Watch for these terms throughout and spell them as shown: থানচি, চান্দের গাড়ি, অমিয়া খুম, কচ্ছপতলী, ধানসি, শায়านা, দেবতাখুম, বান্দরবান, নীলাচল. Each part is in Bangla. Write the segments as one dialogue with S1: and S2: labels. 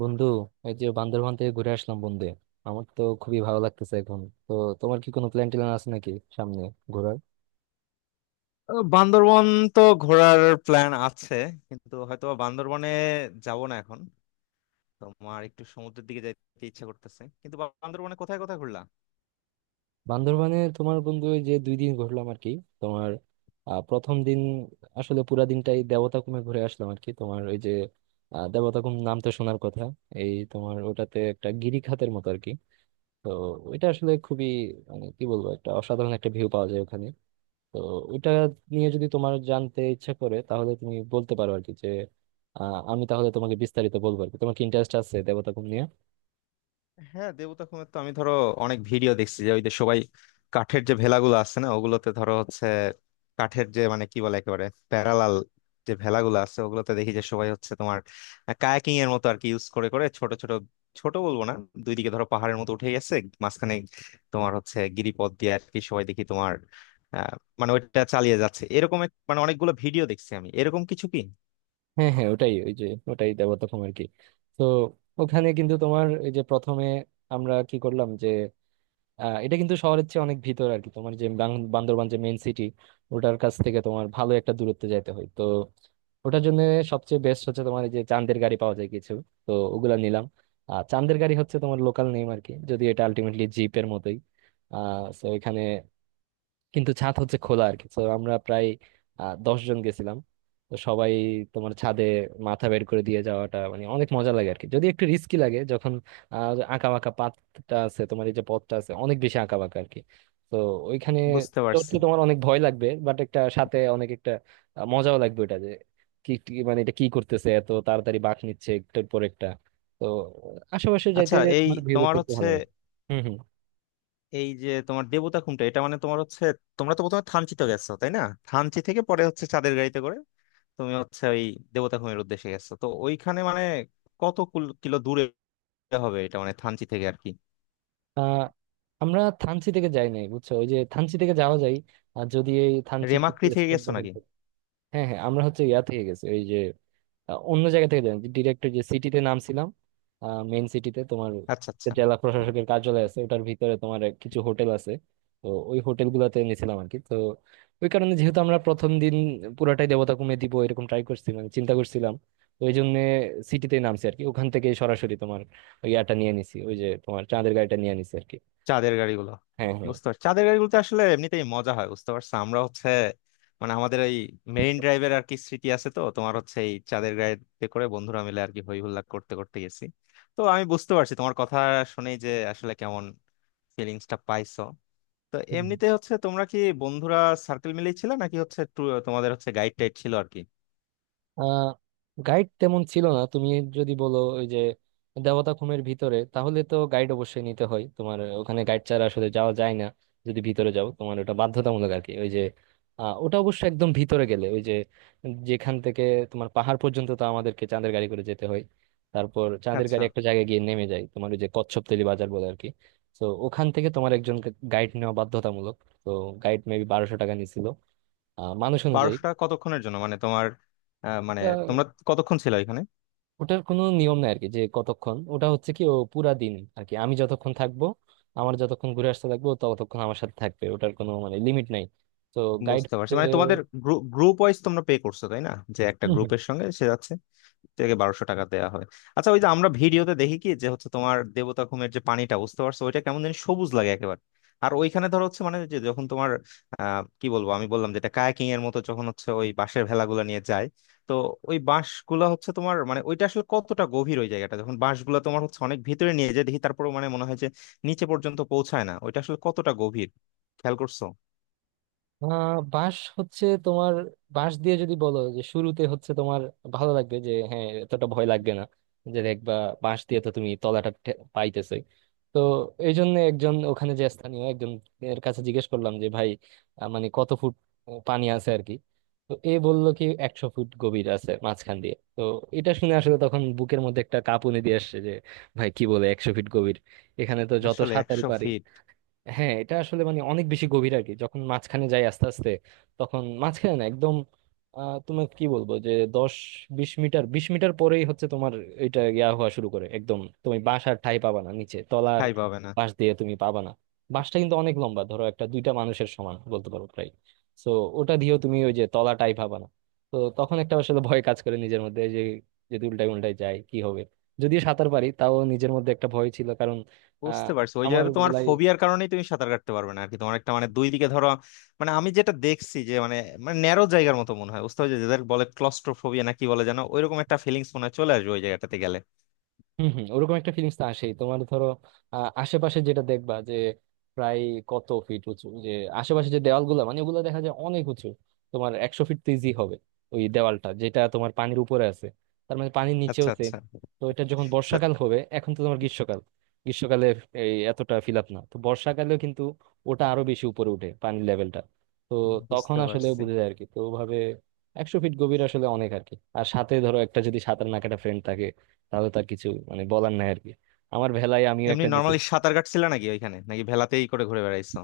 S1: বন্ধু এই যে বান্দরবান থেকে ঘুরে আসলাম বন্ধু। আমার তো খুবই ভালো লাগতেছে এখন। তো তোমার কি কোনো প্ল্যান ট্যান আছে নাকি সামনে ঘোরার?
S2: বান্দরবন তো ঘোরার প্ল্যান আছে, কিন্তু হয়তো বা বান্দরবনে যাব না এখন। তোমার একটু সমুদ্রের দিকে যেতে ইচ্ছা করতেছে। কিন্তু বান্দরবনে কোথায় কোথায় ঘুরলা?
S1: বান্দরবানে তোমার বন্ধু এই যে 2 দিন ঘুরলাম আর কি। তোমার প্রথম দিন আসলে পুরা দিনটাই দেবতাখুমে ঘুরে আসলাম আর কি। তোমার ওই যে দেবতাখুম নাম তো শোনার কথা। এই তোমার ওটাতে একটা গিরিখাতের মতো আর কি। তো ওইটা আসলে খুবই, মানে কি বলবো, একটা অসাধারণ একটা ভিউ পাওয়া যায় ওখানে। তো ওইটা নিয়ে যদি তোমার জানতে ইচ্ছা করে তাহলে তুমি বলতে পারো আর কি যে আমি তাহলে তোমাকে বিস্তারিত বলবো আর কি। তোমার কি ইন্টারেস্ট আছে দেবতাখুম নিয়ে?
S2: হ্যাঁ, দেবতা খুনের তো আমি ধরো অনেক ভিডিও দেখছি যে, ওই যে সবাই কাঠের যে ভেলাগুলো আছে না, ওগুলোতে ধরো হচ্ছে কাঠের যে, মানে কি বলে, একেবারে প্যারালাল যে ভেলাগুলো আছে ওগুলোতে দেখি যে সবাই হচ্ছে তোমার কায়াকিং এর মতো আর কি ইউজ করে করে ছোট ছোট, ছোট বলবো না, দুই দিকে ধরো পাহাড়ের মতো উঠে গেছে, মাঝখানে তোমার হচ্ছে গিরিপথ দিয়ে আর কি সবাই দেখি তোমার আহ মানে ওইটা চালিয়ে যাচ্ছে এরকম মানে অনেকগুলো ভিডিও দেখছি আমি, এরকম কিছু কি?
S1: হ্যাঁ হ্যাঁ, ওটাই, ওই যে ওটাই দেবতাখুম আর কি। তো ওখানে কিন্তু তোমার এই যে প্রথমে আমরা কি করলাম যে এটা কিন্তু শহরের চেয়ে অনেক ভিতর আর কি। তোমার যে বান্দরবান যে মেইন সিটি, ওটার কাছ থেকে তোমার ভালো একটা দূরত্বে যাইতে হয়। তো ওটার জন্য সবচেয়ে বেস্ট হচ্ছে তোমার এই যে চান্দের গাড়ি পাওয়া যায় কিছু, তো ওগুলা নিলাম। আর চান্দের গাড়ি হচ্ছে তোমার লোকাল নেম আর কি, যদি এটা আলটিমেটলি জিপের মতোই। তো এখানে কিন্তু ছাদ হচ্ছে খোলা আর কি। তো আমরা প্রায় 10 জন গেছিলাম। তো সবাই তোমার ছাদে মাথা বের করে দিয়ে যাওয়াটা মানে অনেক মজা লাগে আর কি, যদি একটু রিস্কি লাগে যখন আঁকা বাঁকা পাতটা আছে তোমার, এই যে পথটা আছে অনেক বেশি আঁকা বাঁকা আর কি। তো ওইখানে
S2: বুঝতে
S1: চড়তে
S2: পারছি।
S1: তোমার অনেক ভয় লাগবে, বাট একটা সাথে অনেক একটা মজাও লাগবে। ওটা যে কি কি- মানে এটা কি করতেছে, এত তাড়াতাড়ি বাঁক নিচ্ছে একটার পর একটা। তো আশেপাশে যাইতে
S2: আচ্ছা, এই
S1: তোমার ভিউ
S2: তোমার
S1: দেখতে একটু
S2: হচ্ছে
S1: ভালো লাগে। হম।
S2: এই যে তোমার দেবতা খুমটা, এটা মানে তোমার হচ্ছে, তোমরা তো প্রথমে থানচি তো গেছো, তাই না? থানচি থেকে পরে হচ্ছে চাঁদের গাড়িতে করে তুমি হচ্ছে ওই দেবতা খুমের উদ্দেশ্যে গেছো, তো ওইখানে মানে কত কিলো দূরে হবে এটা মানে থানচি থেকে আর কি?
S1: আহ আমরা থানচি থেকে যাই নাই বুঝছো, ওই যে থানচি থেকে যাওয়া যায় আর যদি এই থানচির কিছু
S2: রেমাক্রি থেকে
S1: স্পট
S2: গেছো
S1: দখল
S2: নাকি?
S1: করি। হ্যাঁ হ্যাঁ, আমরা হচ্ছে ইয়া থেকে গেছি, ওই যে অন্য জায়গা থেকে যাই, ডিরেক্ট যে সিটিতে নামছিলাম, মেইন সিটিতে। তোমার
S2: আচ্ছা আচ্ছা।
S1: জেলা প্রশাসকের কার্যালয় আছে, ওটার ভিতরে তোমার কিছু হোটেল আছে। তো ওই হোটেল গুলাতে নিয়েছিলাম আর কি। তো ওই কারণে, যেহেতু আমরা প্রথম দিন পুরাটাই দেবতা কমে দিব এরকম ট্রাই করছি, মানে চিন্তা করছিলাম, তো ওই জন্য সিটিতে নামছি আর কি। ওখান থেকে সরাসরি তোমার ওই ইয়াটা নিয়ে নিছি, ওই যে তোমার চাঁদের গাড়িটা নিয়ে নিছি আর কি।
S2: চাঁদের গাড়িগুলো?
S1: হ্যাঁ হ্যাঁ।
S2: বুঝতে পারছি, চাঁদের গাড়িগুলোতে আসলে এমনিতেই মজা হয়, বুঝতে পারছো? আমরা হচ্ছে মানে আমাদের ওই মেরিন ড্রাইভের আর কি স্মৃতি আছে, তো তোমার হচ্ছে এই চাঁদের গাড়িতে করে বন্ধুরা মিলে আর কি হই হুল্লা করতে করতে গেছি। তো আমি বুঝতে পারছি তোমার কথা শুনেই যে আসলে কেমন ফিলিংসটা পাইছো। তো
S1: হুম।
S2: এমনিতে হচ্ছে তোমরা কি বন্ধুরা সার্কেল মিলেই ছিল নাকি হচ্ছে তোমাদের হচ্ছে গাইড টাইড ছিল আর কি?
S1: আহ গাইড তেমন ছিল না। তুমি যদি বলো ওই যে দেবতাখুমের ভিতরে, তাহলে তো গাইড অবশ্যই নিতে হয়। তোমার ওখানে গাইড ছাড়া আসলে যাওয়া যায় না, যদি ভিতরে যাও। তোমার ওটা বাধ্যতামূলক আর কি। ওই যে ওটা অবশ্য একদম ভিতরে গেলে, ওই যে যেখান থেকে তোমার পাহাড় পর্যন্ত, তো আমাদেরকে চাঁদের গাড়ি করে যেতে হয়। তারপর চাঁদের গাড়ি
S2: আচ্ছা,
S1: একটা জায়গায় গিয়ে নেমে যায় তোমার, ওই যে কচ্ছপতলী বাজার বলে আর কি। তো ওখান থেকে তোমার একজন গাইড নেওয়া বাধ্যতামূলক। তো গাইড মেবি 1200 টাকা নিছিল, মানুষ অনুযায়ী।
S2: 1200 টাকা কতক্ষণের জন্য, মানে তোমার মানে তোমরা কতক্ষণ ছিল এখানে?
S1: ওটার কোনো নিয়ম নাই আর কি, যে কতক্ষণ। ওটা হচ্ছে কি, ও পুরা দিন আর কি। আমি যতক্ষণ থাকবো, আমার যতক্ষণ ঘুরে আসতে থাকবো, ও ততক্ষণ আমার সাথে থাকবে। ওটার কোনো মানে লিমিট নাই। তো গাইড
S2: বুঝতে পারছি, মানে তোমাদের গ্রুপ ওয়াইজ তোমরা পে করছো তাই না, যে একটা গ্রুপের সঙ্গে সে যাচ্ছে, থেকে 1200 টাকা দেয়া হয়। আচ্ছা, ওই যে আমরা ভিডিওতে দেখি কি যে হচ্ছে তোমার দেবতা খুমের যে পানিটা, বুঝতে পারছো, ওইটা কেমন যেন সবুজ লাগে একেবারে। আর ওইখানে ধরো হচ্ছে মানে যে যখন তোমার কি বলবো, আমি বললাম যেটা কায়াকিং এর মতো, যখন হচ্ছে ওই বাঁশের ভেলাগুলো নিয়ে যায়, তো ওই বাঁশগুলা হচ্ছে তোমার মানে, ওইটা আসলে কতটা গভীর ওই জায়গাটা, যখন বাঁশগুলা তোমার হচ্ছে অনেক ভিতরে নিয়ে যায় দেখি, তারপরে মানে মনে হয় যে নিচে পর্যন্ত পৌঁছায় না, ওইটা আসলে কতটা গভীর খেয়াল করছো?
S1: বাঁশ হচ্ছে তোমার, বাঁশ দিয়ে যদি বলো যে শুরুতে হচ্ছে তোমার ভালো লাগবে, যে হ্যাঁ এতটা ভয় লাগবে না। যে দেখবা বাঁশ দিয়ে তো তুমি তলাটা পাইতেছে। তো এই জন্য একজন, ওখানে যে স্থানীয় একজন, এর কাছে জিজ্ঞেস করলাম যে, ভাই মানে কত ফুট পানি আছে আর কি। তো এ বললো কি 100 ফুট গভীর আছে মাঝখান দিয়ে। তো এটা শুনে আসলে তখন বুকের মধ্যে একটা কাঁপুনি দিয়ে আসছে যে, ভাই কি বলে 100 ফিট গভীর! এখানে তো যত
S2: আসলে
S1: সাঁতারই
S2: একশো
S1: পারি।
S2: ফিট
S1: হ্যাঁ, এটা আসলে মানে অনেক বেশি গভীর আর কি। যখন মাঝখানে যাই আস্তে আস্তে, তখন মাঝখানে না একদম, তোমার কি বলবো, যে দশ 20 মিটার 20 মিটার পরেই হচ্ছে তোমার, এটা ইয়া হওয়া শুরু করে, একদম তুমি বাসার ঠাঁই পাবা না নিচে তলার।
S2: ঠাঁই পাবে না?
S1: পাশ দিয়ে তুমি পাবা না। বাসটা কিন্তু অনেক লম্বা, ধরো একটা দুইটা মানুষের সমান বলতে পারো প্রায়। তো ওটা দিয়েও তুমি ওই যে তলাটাই পাবা না। তো তখন একটা আসলে ভয় কাজ করে নিজের মধ্যে, যে যদি উল্টায় উল্টায় যায় কি হবে। যদিও সাঁতার পারি তাও নিজের মধ্যে একটা ভয় ছিল কারণ আহ,
S2: বুঝতে পারছি, ওই
S1: আমার
S2: জায়গাতে তোমার
S1: বেলায়।
S2: ফোবিয়ার কারণেই তুমি সাঁতার কাটতে পারবে না আর কি। তোমার একটা মানে দুই দিকে ধরো, মানে আমি যেটা দেখছি যে মানে, মানে ন্যারো জায়গার মতো মনে হয়, বুঝতে পারছো, যাদের বলে ক্লস্ট্রোফোবিয়া না কি বলে জানো, ওইরকম একটা ফিলিংস মনে হয় চলে আসবে ওই জায়গাটাতে গেলে।
S1: হম হম, ওরকম একটা ফিলিংস তো আসেই। তোমার ধরো আশেপাশে যেটা দেখবা যে প্রায় কত ফিট উঁচু যে, আশেপাশে যে দেওয়ালগুলো মানে, ওগুলো দেখা যায় অনেক উঁচু। তোমার 100 ফিট তো ইজি হবে ওই দেওয়ালটা, যেটা তোমার পানির উপরে আছে। তার মানে পানির নিচেও
S2: আচ্ছা
S1: সেম।
S2: আচ্ছা।
S1: তো এটা যখন
S2: তা
S1: বর্ষাকাল হবে, এখন তো তোমার গ্রীষ্মকাল, গ্রীষ্মকালে এই এতটা ফিল আপ না, তো বর্ষাকালেও কিন্তু ওটা আরো বেশি উপরে উঠে পানির লেভেলটা। তো তখন
S2: বুঝতে
S1: আসলে
S2: পারছি।
S1: বুঝে যায় আর কি। তো ওভাবে 100 ফিট গভীর আসলে অনেক আর কি। আর সাথে ধরো একটা যদি সাঁতার না কাটা ফ্রেন্ড থাকে, তাহলে তার কিছু মানে বলার নাই আর কি। আমার ভেলায় আমিও
S2: এমনি
S1: একটা নিয়েছি।
S2: নর্মালি সাঁতার কাটছিল নাকি ওইখানে, নাকি ভেলাতেই করে ঘুরে বেড়াইছো?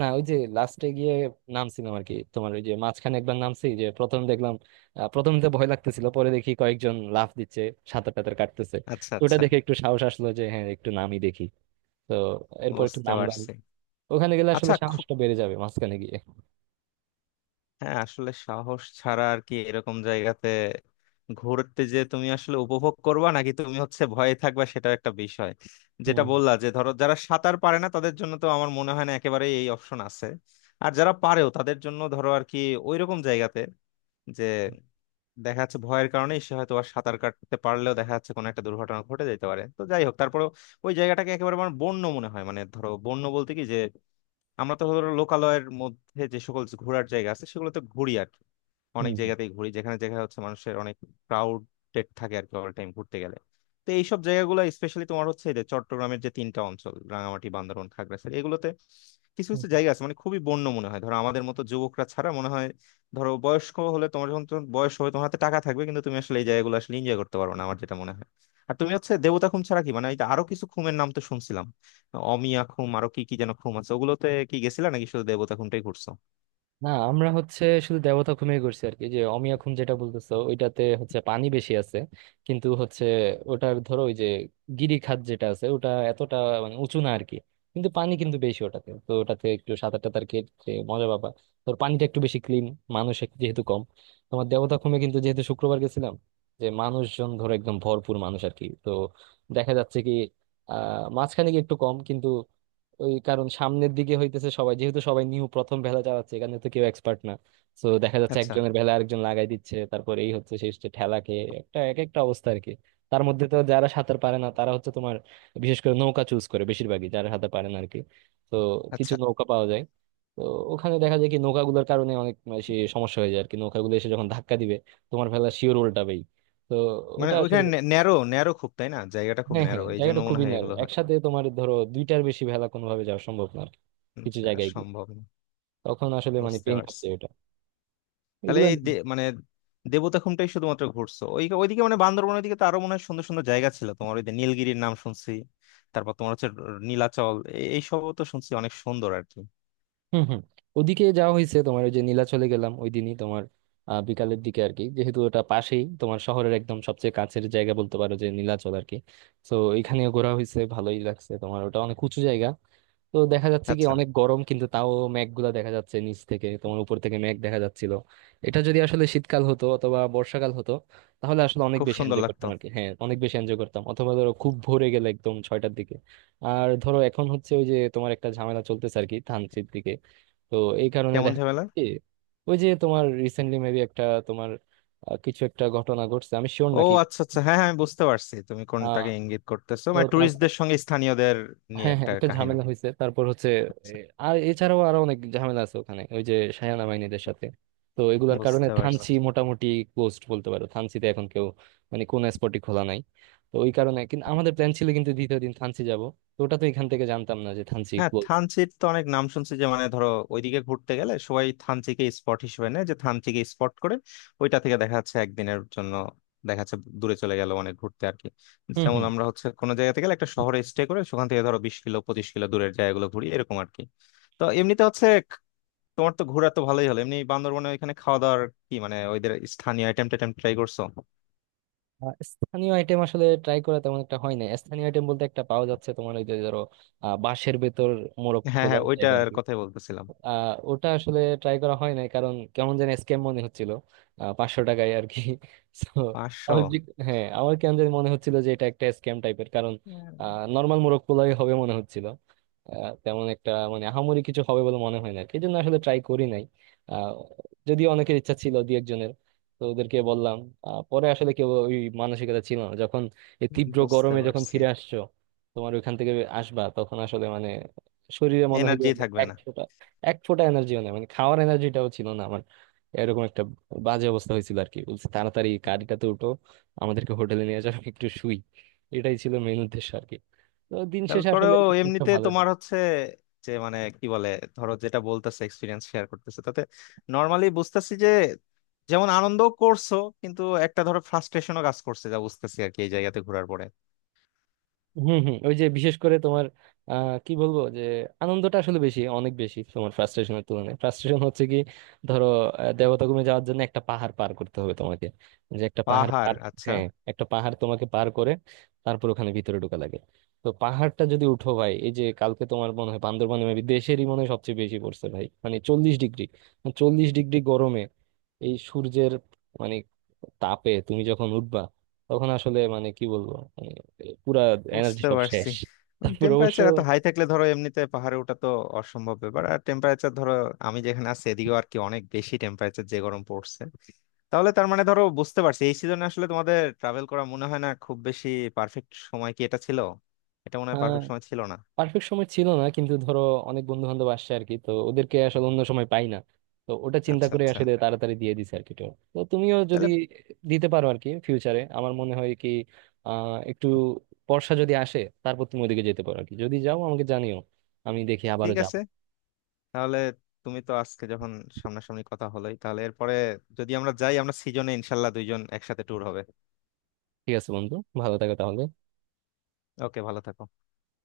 S1: না, ওই যে লাস্টে গিয়ে নামছিলাম আর কি। তোমার ওই যে মাঝখানে একবার নামছি, যে প্রথম দেখলাম, প্রথম তো ভয় লাগতেছিল, পরে দেখি কয়েকজন লাফ দিচ্ছে, সাঁতার টাতার কাটতেছে।
S2: আচ্ছা
S1: তো ওটা
S2: আচ্ছা,
S1: দেখে একটু সাহস আসলো, যে হ্যাঁ একটু নামই দেখি। তো এরপর একটু
S2: বুঝতে
S1: নামলাম।
S2: পারছি।
S1: ওখানে গেলে আসলে
S2: আচ্ছা, খুব।
S1: সাহসটা বেড়ে যাবে মাঝখানে গিয়ে।
S2: হ্যাঁ, আসলে সাহস ছাড়া আর কি এরকম জায়গাতে ঘুরতে, যে তুমি আসলে উপভোগ করবা নাকি তুমি হচ্ছে ভয়ে থাকবা, সেটা একটা বিষয়। যেটা
S1: হুম
S2: বললা যে ধরো যারা সাঁতার পারে না তাদের জন্য তো আমার মনে হয় না একেবারে এই অপশন আছে। আর যারা পারেও তাদের জন্য ধরো আর কি ওইরকম জায়গাতে, যে দেখা যাচ্ছে ভয়ের কারণে সে হয়তো আর সাঁতার কাটতে পারলেও, দেখা যাচ্ছে কোনো একটা দুর্ঘটনা ঘটে যেতে পারে। তো যাই হোক, তারপরে ওই জায়গাটাকে একেবারে আমার বন্য মনে হয়, মানে ধরো বন্য বলতে কি যে, আমরা তো ধরো লোকালয়ের মধ্যে যে সকল ঘোরার জায়গা আছে সেগুলোতে ঘুরি আর কি। অনেক
S1: হুম
S2: জায়গাতেই ঘুরি যেখানে যেখানে হচ্ছে মানুষের অনেক ক্রাউডেড থাকে আর কি অল টাইম ঘুরতে গেলে। তো এইসব জায়গাগুলো স্পেশালি তোমার হচ্ছে এই যে চট্টগ্রামের যে তিনটা অঞ্চল, রাঙামাটি, বান্দরবান, খাগড়াছড়ি, এগুলোতে কিছু
S1: হুম।
S2: কিছু জায়গা আছে মানে খুবই বন্য মনে হয়, ধরো আমাদের মতো যুবকরা ছাড়া মনে হয় ধরো বয়স্ক হলে, তোমার যখন তোমার বয়স হবে, তোমার হাতে টাকা থাকবে, কিন্তু তুমি আসলে এই জায়গাগুলো আসলে এনজয় করতে পারবে না, আমার যেটা মনে হয়। আর তুমি হচ্ছে দেবতা খুম ছাড়া কি মানে, এই যে আরো কিছু খুমের নাম তো শুনছিলাম, অমিয়া খুম, আরো কি কি যেন খুম আছে, ওগুলোতে কি গেছিলা নাকি শুধু দেবতা খুমটাই ঘুরছো?
S1: না, আমরা হচ্ছে শুধু দেবতা খুমে করছি আর কি। যে অমিয়া খুন যেটা বলতেছো, ওইটাতে হচ্ছে পানি বেশি আছে কিন্তু হচ্ছে ওটার ধরো ওই যে গিরিখাত যেটা আছে, ওটা এতটা মানে উঁচু না আর কি, কিন্তু পানি কিন্তু বেশি ওটাতে। তো ওটাতে একটু সাঁতার টাতার কেটে মজা পাবা। তোর পানিটা একটু বেশি ক্লিন, মানুষ যেহেতু কম। তোমার দেবতা খুমে কিন্তু, যেহেতু শুক্রবার গেছিলাম, যে মানুষজন ধরো একদম ভরপুর মানুষ আর কি। তো দেখা যাচ্ছে কি মাঝখানে গিয়ে একটু কম কিন্তু, ওই কারণ সামনের দিকে হইতেছে সবাই, যেহেতু সবাই নিউ প্রথম ভেলা চালাচ্ছে, এখানে তো কেউ এক্সপার্ট না। তো দেখা যাচ্ছে
S2: আচ্ছা
S1: একজনের ভেলা আরেকজন লাগাই দিচ্ছে, তারপর এই হচ্ছে সেই হচ্ছে ঠেলা খেয়ে একটা এক একটা অবস্থা আর কি। তার মধ্যে তো যারা সাঁতার পারে না, তারা হচ্ছে তোমার বিশেষ করে নৌকা চুজ করে বেশিরভাগই, যারা সাঁতার পারে না আর কি। তো কিছু
S2: আচ্ছা।
S1: নৌকা পাওয়া যায়। তো ওখানে দেখা যায় কি, নৌকাগুলোর কারণে অনেক বেশি সমস্যা হয়ে যায় আর কি, নৌকাগুলো এসে যখন ধাক্কা দিবে তোমার ভেলা শিওর উল্টাবেই। তো
S2: মানে
S1: ওটা আসলে,
S2: ওইখানে ন্যারো ন্যারো খুব, তাই না? জায়গাটা খুব
S1: হ্যাঁ
S2: ন্যারো,
S1: হ্যাঁ,
S2: এই জন্য
S1: জায়গাটা
S2: মনে
S1: খুবই
S2: হয়
S1: ন্যারো,
S2: এগুলো হয়।
S1: একসাথে তোমার ধরো দুইটার বেশি ভেলা কোনোভাবে যাওয়া সম্ভব না আর কি, কিছু
S2: আচ্ছা,
S1: জায়গায় গিয়ে
S2: সম্ভব না।
S1: তখন আসলে মানে
S2: বুঝতে
S1: পেন করতে
S2: পারছি,
S1: এটা।
S2: তাহলে
S1: এগুলো।
S2: এই মানে দেবতা খুমটাই শুধুমাত্র ঘুরছো ওই ওইদিকে, মানে বান্দরবনের দিকে তো আরো মনে হয় সুন্দর সুন্দর জায়গা ছিল, তোমার ওই যে নীলগিরির নাম শুনছি, তারপর তোমার হচ্ছে নীলাচল, এইসবও তো শুনছি অনেক সুন্দর আর কি।
S1: হুম হুম, ওদিকে যাওয়া হয়েছে তোমার। ওই যে নীলাচলে গেলাম ওই দিনই তোমার বিকালের দিকে আর কি। যেহেতু ওটা পাশেই তোমার, শহরের একদম সবচেয়ে কাছের জায়গা বলতে পারো যে, নীলাচল আর কি। তো এখানেও ঘোরা হয়েছে, ভালোই লাগছে। তোমার ওটা অনেক উঁচু জায়গা। তো দেখা যাচ্ছে কি
S2: আচ্ছা,
S1: অনেক গরম কিন্তু, তাও মেঘগুলা দেখা যাচ্ছে নিচ থেকে, তোমার উপর থেকে মেঘ দেখা যাচ্ছিল। এটা যদি আসলে শীতকাল হতো অথবা বর্ষাকাল হতো, তাহলে আসলে অনেক
S2: খুব
S1: বেশি
S2: সুন্দর
S1: এনজয়
S2: লাগতো।
S1: করতাম আর কি। হ্যাঁ অনেক বেশি এনজয় করতাম, অথবা ধরো খুব ভোরে গেলে একদম 6টার দিকে। আর ধরো এখন হচ্ছে, ওই যে তোমার একটা ঝামেলা চলতেছে আর কি ধানসির দিকে। তো এই কারণে
S2: কেমন
S1: দেখা যায়
S2: ঝামেলা?
S1: কি, ওই যে তোমার রিসেন্টলি মেবি একটা তোমার কিছু একটা ঘটনা ঘটছে, আমি শিওর
S2: ও
S1: নাকি।
S2: আচ্ছা আচ্ছা, হ্যাঁ হ্যাঁ, আমি বুঝতে পারছি তুমি
S1: আহ
S2: কোনটাকে ইঙ্গিত করতেছো,
S1: তো
S2: মানে
S1: তারপর,
S2: ট্যুরিস্টদের সঙ্গে স্থানীয়দের নিয়ে
S1: হ্যাঁ হ্যাঁ,
S2: একটা
S1: একটা
S2: কাহিনী।
S1: ঝামেলা হয়েছে। তারপর হচ্ছে এ,
S2: আচ্ছা,
S1: আর এছাড়াও আরো অনেক ঝামেলা আছে ওখানে, ওই যে শায়ানা মাইনিদের সাথে। তো এগুলার কারণে
S2: বুঝতে পারছি।
S1: থানচি মোটামুটি ক্লোজড বলতে পারো। থানচিতে এখন কেউ মানে কোন স্পটই খোলা নাই। তো ওই কারণে কিন্তু, আমাদের প্ল্যান ছিল কিন্তু দ্বিতীয় দিন থানচি যাব। তো ওটা তো এখান থেকে জানতাম না যে থানচি
S2: হ্যাঁ, থানচির তো অনেক নাম শুনছি যে, মানে ধরো ওইদিকে ঘুরতে গেলে সবাই থানচিকে স্পট হিসেবে নেয়, যে থানচিকে স্পট করে ওইটা থেকে দেখা যাচ্ছে একদিনের জন্য দেখা যাচ্ছে দূরে চলে গেল অনেক ঘুরতে আর কি। যেমন
S1: ক্লোজ।
S2: আমরা হচ্ছে কোনো জায়গা থেকে গেলে একটা শহরে স্টে করে সেখান থেকে ধরো 20 কিলো 25 কিলো দূরের জায়গাগুলো ঘুরি, এরকম আর কি। তো এমনিতে হচ্ছে তোমার তো ঘোরা তো ভালোই হলো, এমনি বান্দরবনে ওইখানে খাওয়া দাওয়ার কি, মানে ওইদের স্থানীয় আইটেম টাইটেম ট্রাই করছো?
S1: স্থানীয় আইটেম আসলে ট্রাই করা তেমন একটা হয় না। স্থানীয় আইটেম বলতে একটা পাওয়া যাচ্ছে তোমার, ওই যে ধরো বাঁশের ভেতর মোরগ
S2: হ্যাঁ হ্যাঁ,
S1: পোলাও টাইপ আর
S2: ওইটার
S1: কি।
S2: কথাই বলতেছিলাম।
S1: ওটা আসলে ট্রাই করা হয় নাই, কারণ কেমন যেন স্ক্যাম মনে হচ্ছিল 500 টাকায় আর কি। So,
S2: 500?
S1: আমার যে- হ্যাঁ আমার কেমন যেন মনে হচ্ছিল যে এটা একটা স্ক্যাম টাইপের, কারণ নর্মাল মোরগ পোলাই হবে মনে হচ্ছিল। তেমন একটা মানে আহামরি কিছু হবে বলে মনে হয় না আর কি। এই জন্য আসলে ট্রাই করি নাই। আহ, যদিও অনেকের ইচ্ছা ছিল দুই একজনের, তো ওদেরকে বললাম। পরে আসলে কেউ ওই মানসিকতা ছিল না যখন, এই তীব্র
S2: বুঝতে
S1: গরমে যখন
S2: পারছি।
S1: ফিরে আসছো তোমার ওইখান থেকে আসবা, তখন আসলে মানে শরীরে মনে হয়
S2: এনার্জি থাকবে না।
S1: যে এক ফোঁটা এনার্জিও নেই। মানে খাওয়ার এনার্জিটাও ছিল না আমার। এরকম একটা বাজে অবস্থা হয়েছিল আর কি। বলছে তাড়াতাড়ি গাড়িটাতে উঠো, আমাদেরকে হোটেলে নিয়ে যাও, একটু শুই। এটাই ছিল মেন উদ্দেশ্য আর কি। তো দিন শেষে আসলে
S2: তারপরেও এমনিতে
S1: ভালো।
S2: তোমার হচ্ছে, যে মানে কি বলে, ধরো যেটা বলতেছে এক্সপিরিয়েন্স শেয়ার করতেছে, তাতে নর্মালি বুঝতেছি যে যেমন আনন্দ করছো, কিন্তু একটা ধরো ফ্রাস্ট্রেশনও কাজ করছে যা বুঝতেছি আর কি এই জায়গাতে ঘোরার পরে।
S1: হম হম, ওই যে বিশেষ করে তোমার কি বলবো যে, আনন্দটা আসলে বেশি, অনেক বেশি তোমার ফ্রাস্ট্রেশনের তুলনায়। ফ্রাস্ট্রেশন হচ্ছে কি, ধরো দেবতাগমে যাওয়ার জন্য একটা পাহাড় পার করতে হবে তোমাকে, যে একটা পাহাড়
S2: পাহাড়?
S1: পার।
S2: আচ্ছা।
S1: হ্যাঁ, একটা পাহাড় তোমাকে পার করে তারপর ওখানে ভিতরে ঢোকা লাগে। তো পাহাড়টা যদি উঠো ভাই, এই যে কালকে তোমার মনে হয় বান্দরবানে maybe দেশেরই মনে হয় সবচেয়ে বেশি পড়ছে ভাই, মানে 40 ডিগ্রি, মানে 40 ডিগ্রি গরমে, এই সূর্যের মানে তাপে তুমি যখন উঠবা, তখন আসলে মানে কি বলবো, মানে পুরা এনার্জি
S2: বুঝতে
S1: সব
S2: পারছি।
S1: শেষ। তারপর অবশ্য
S2: টেম্পারেচার এত হাই থাকলে ধরো এমনিতে পাহাড়ে ওঠা তো অসম্ভব ব্যাপার। আর টেম্পারেচার ধরো আমি যেখানে আছি এদিকেও আর কি অনেক বেশি টেম্পারেচার, যে গরম পড়ছে। তাহলে তার মানে ধরো বুঝতে পারছি এই সিজনে আসলে তোমাদের ট্রাভেল করা মনে হয় না খুব বেশি। পারফেক্ট সময় কি এটা ছিল? এটা মনে হয়
S1: আহ
S2: পারফেক্ট সময় ছিল না।
S1: পারফেক্ট সময় ছিল না, কিন্তু ধরো অনেক বন্ধু বান্ধব আসছে আর কি, তো ওদেরকে আসলে অন্য সময় পাই না। তো ওটা চিন্তা
S2: আচ্ছা
S1: করে
S2: আচ্ছা,
S1: আসলে তাড়াতাড়ি দিয়ে দিছে আর কি tour। তো তুমিও যদি
S2: তাহলে
S1: দিতে পারো আর কি ফিউচারে, আমার মনে হয় কি, একটু বর্ষা যদি আসে, তারপর তুমি ওদিকে যেতে পারো আর কি। যদি যাও আমাকে জানিও, আমি দেখি আবারও
S2: ঠিক
S1: যাবো।
S2: আছে। তাহলে তুমি তো আজকে যখন সামনাসামনি কথা হলোই, তাহলে এরপরে যদি আমরা যাই, আমরা সিজনে ইনশাল্লাহ দুইজন একসাথে ট্যুর হবে।
S1: ঠিক আছে বন্ধু, ভালো থাকো তাহলে।
S2: ওকে, ভালো থাকো।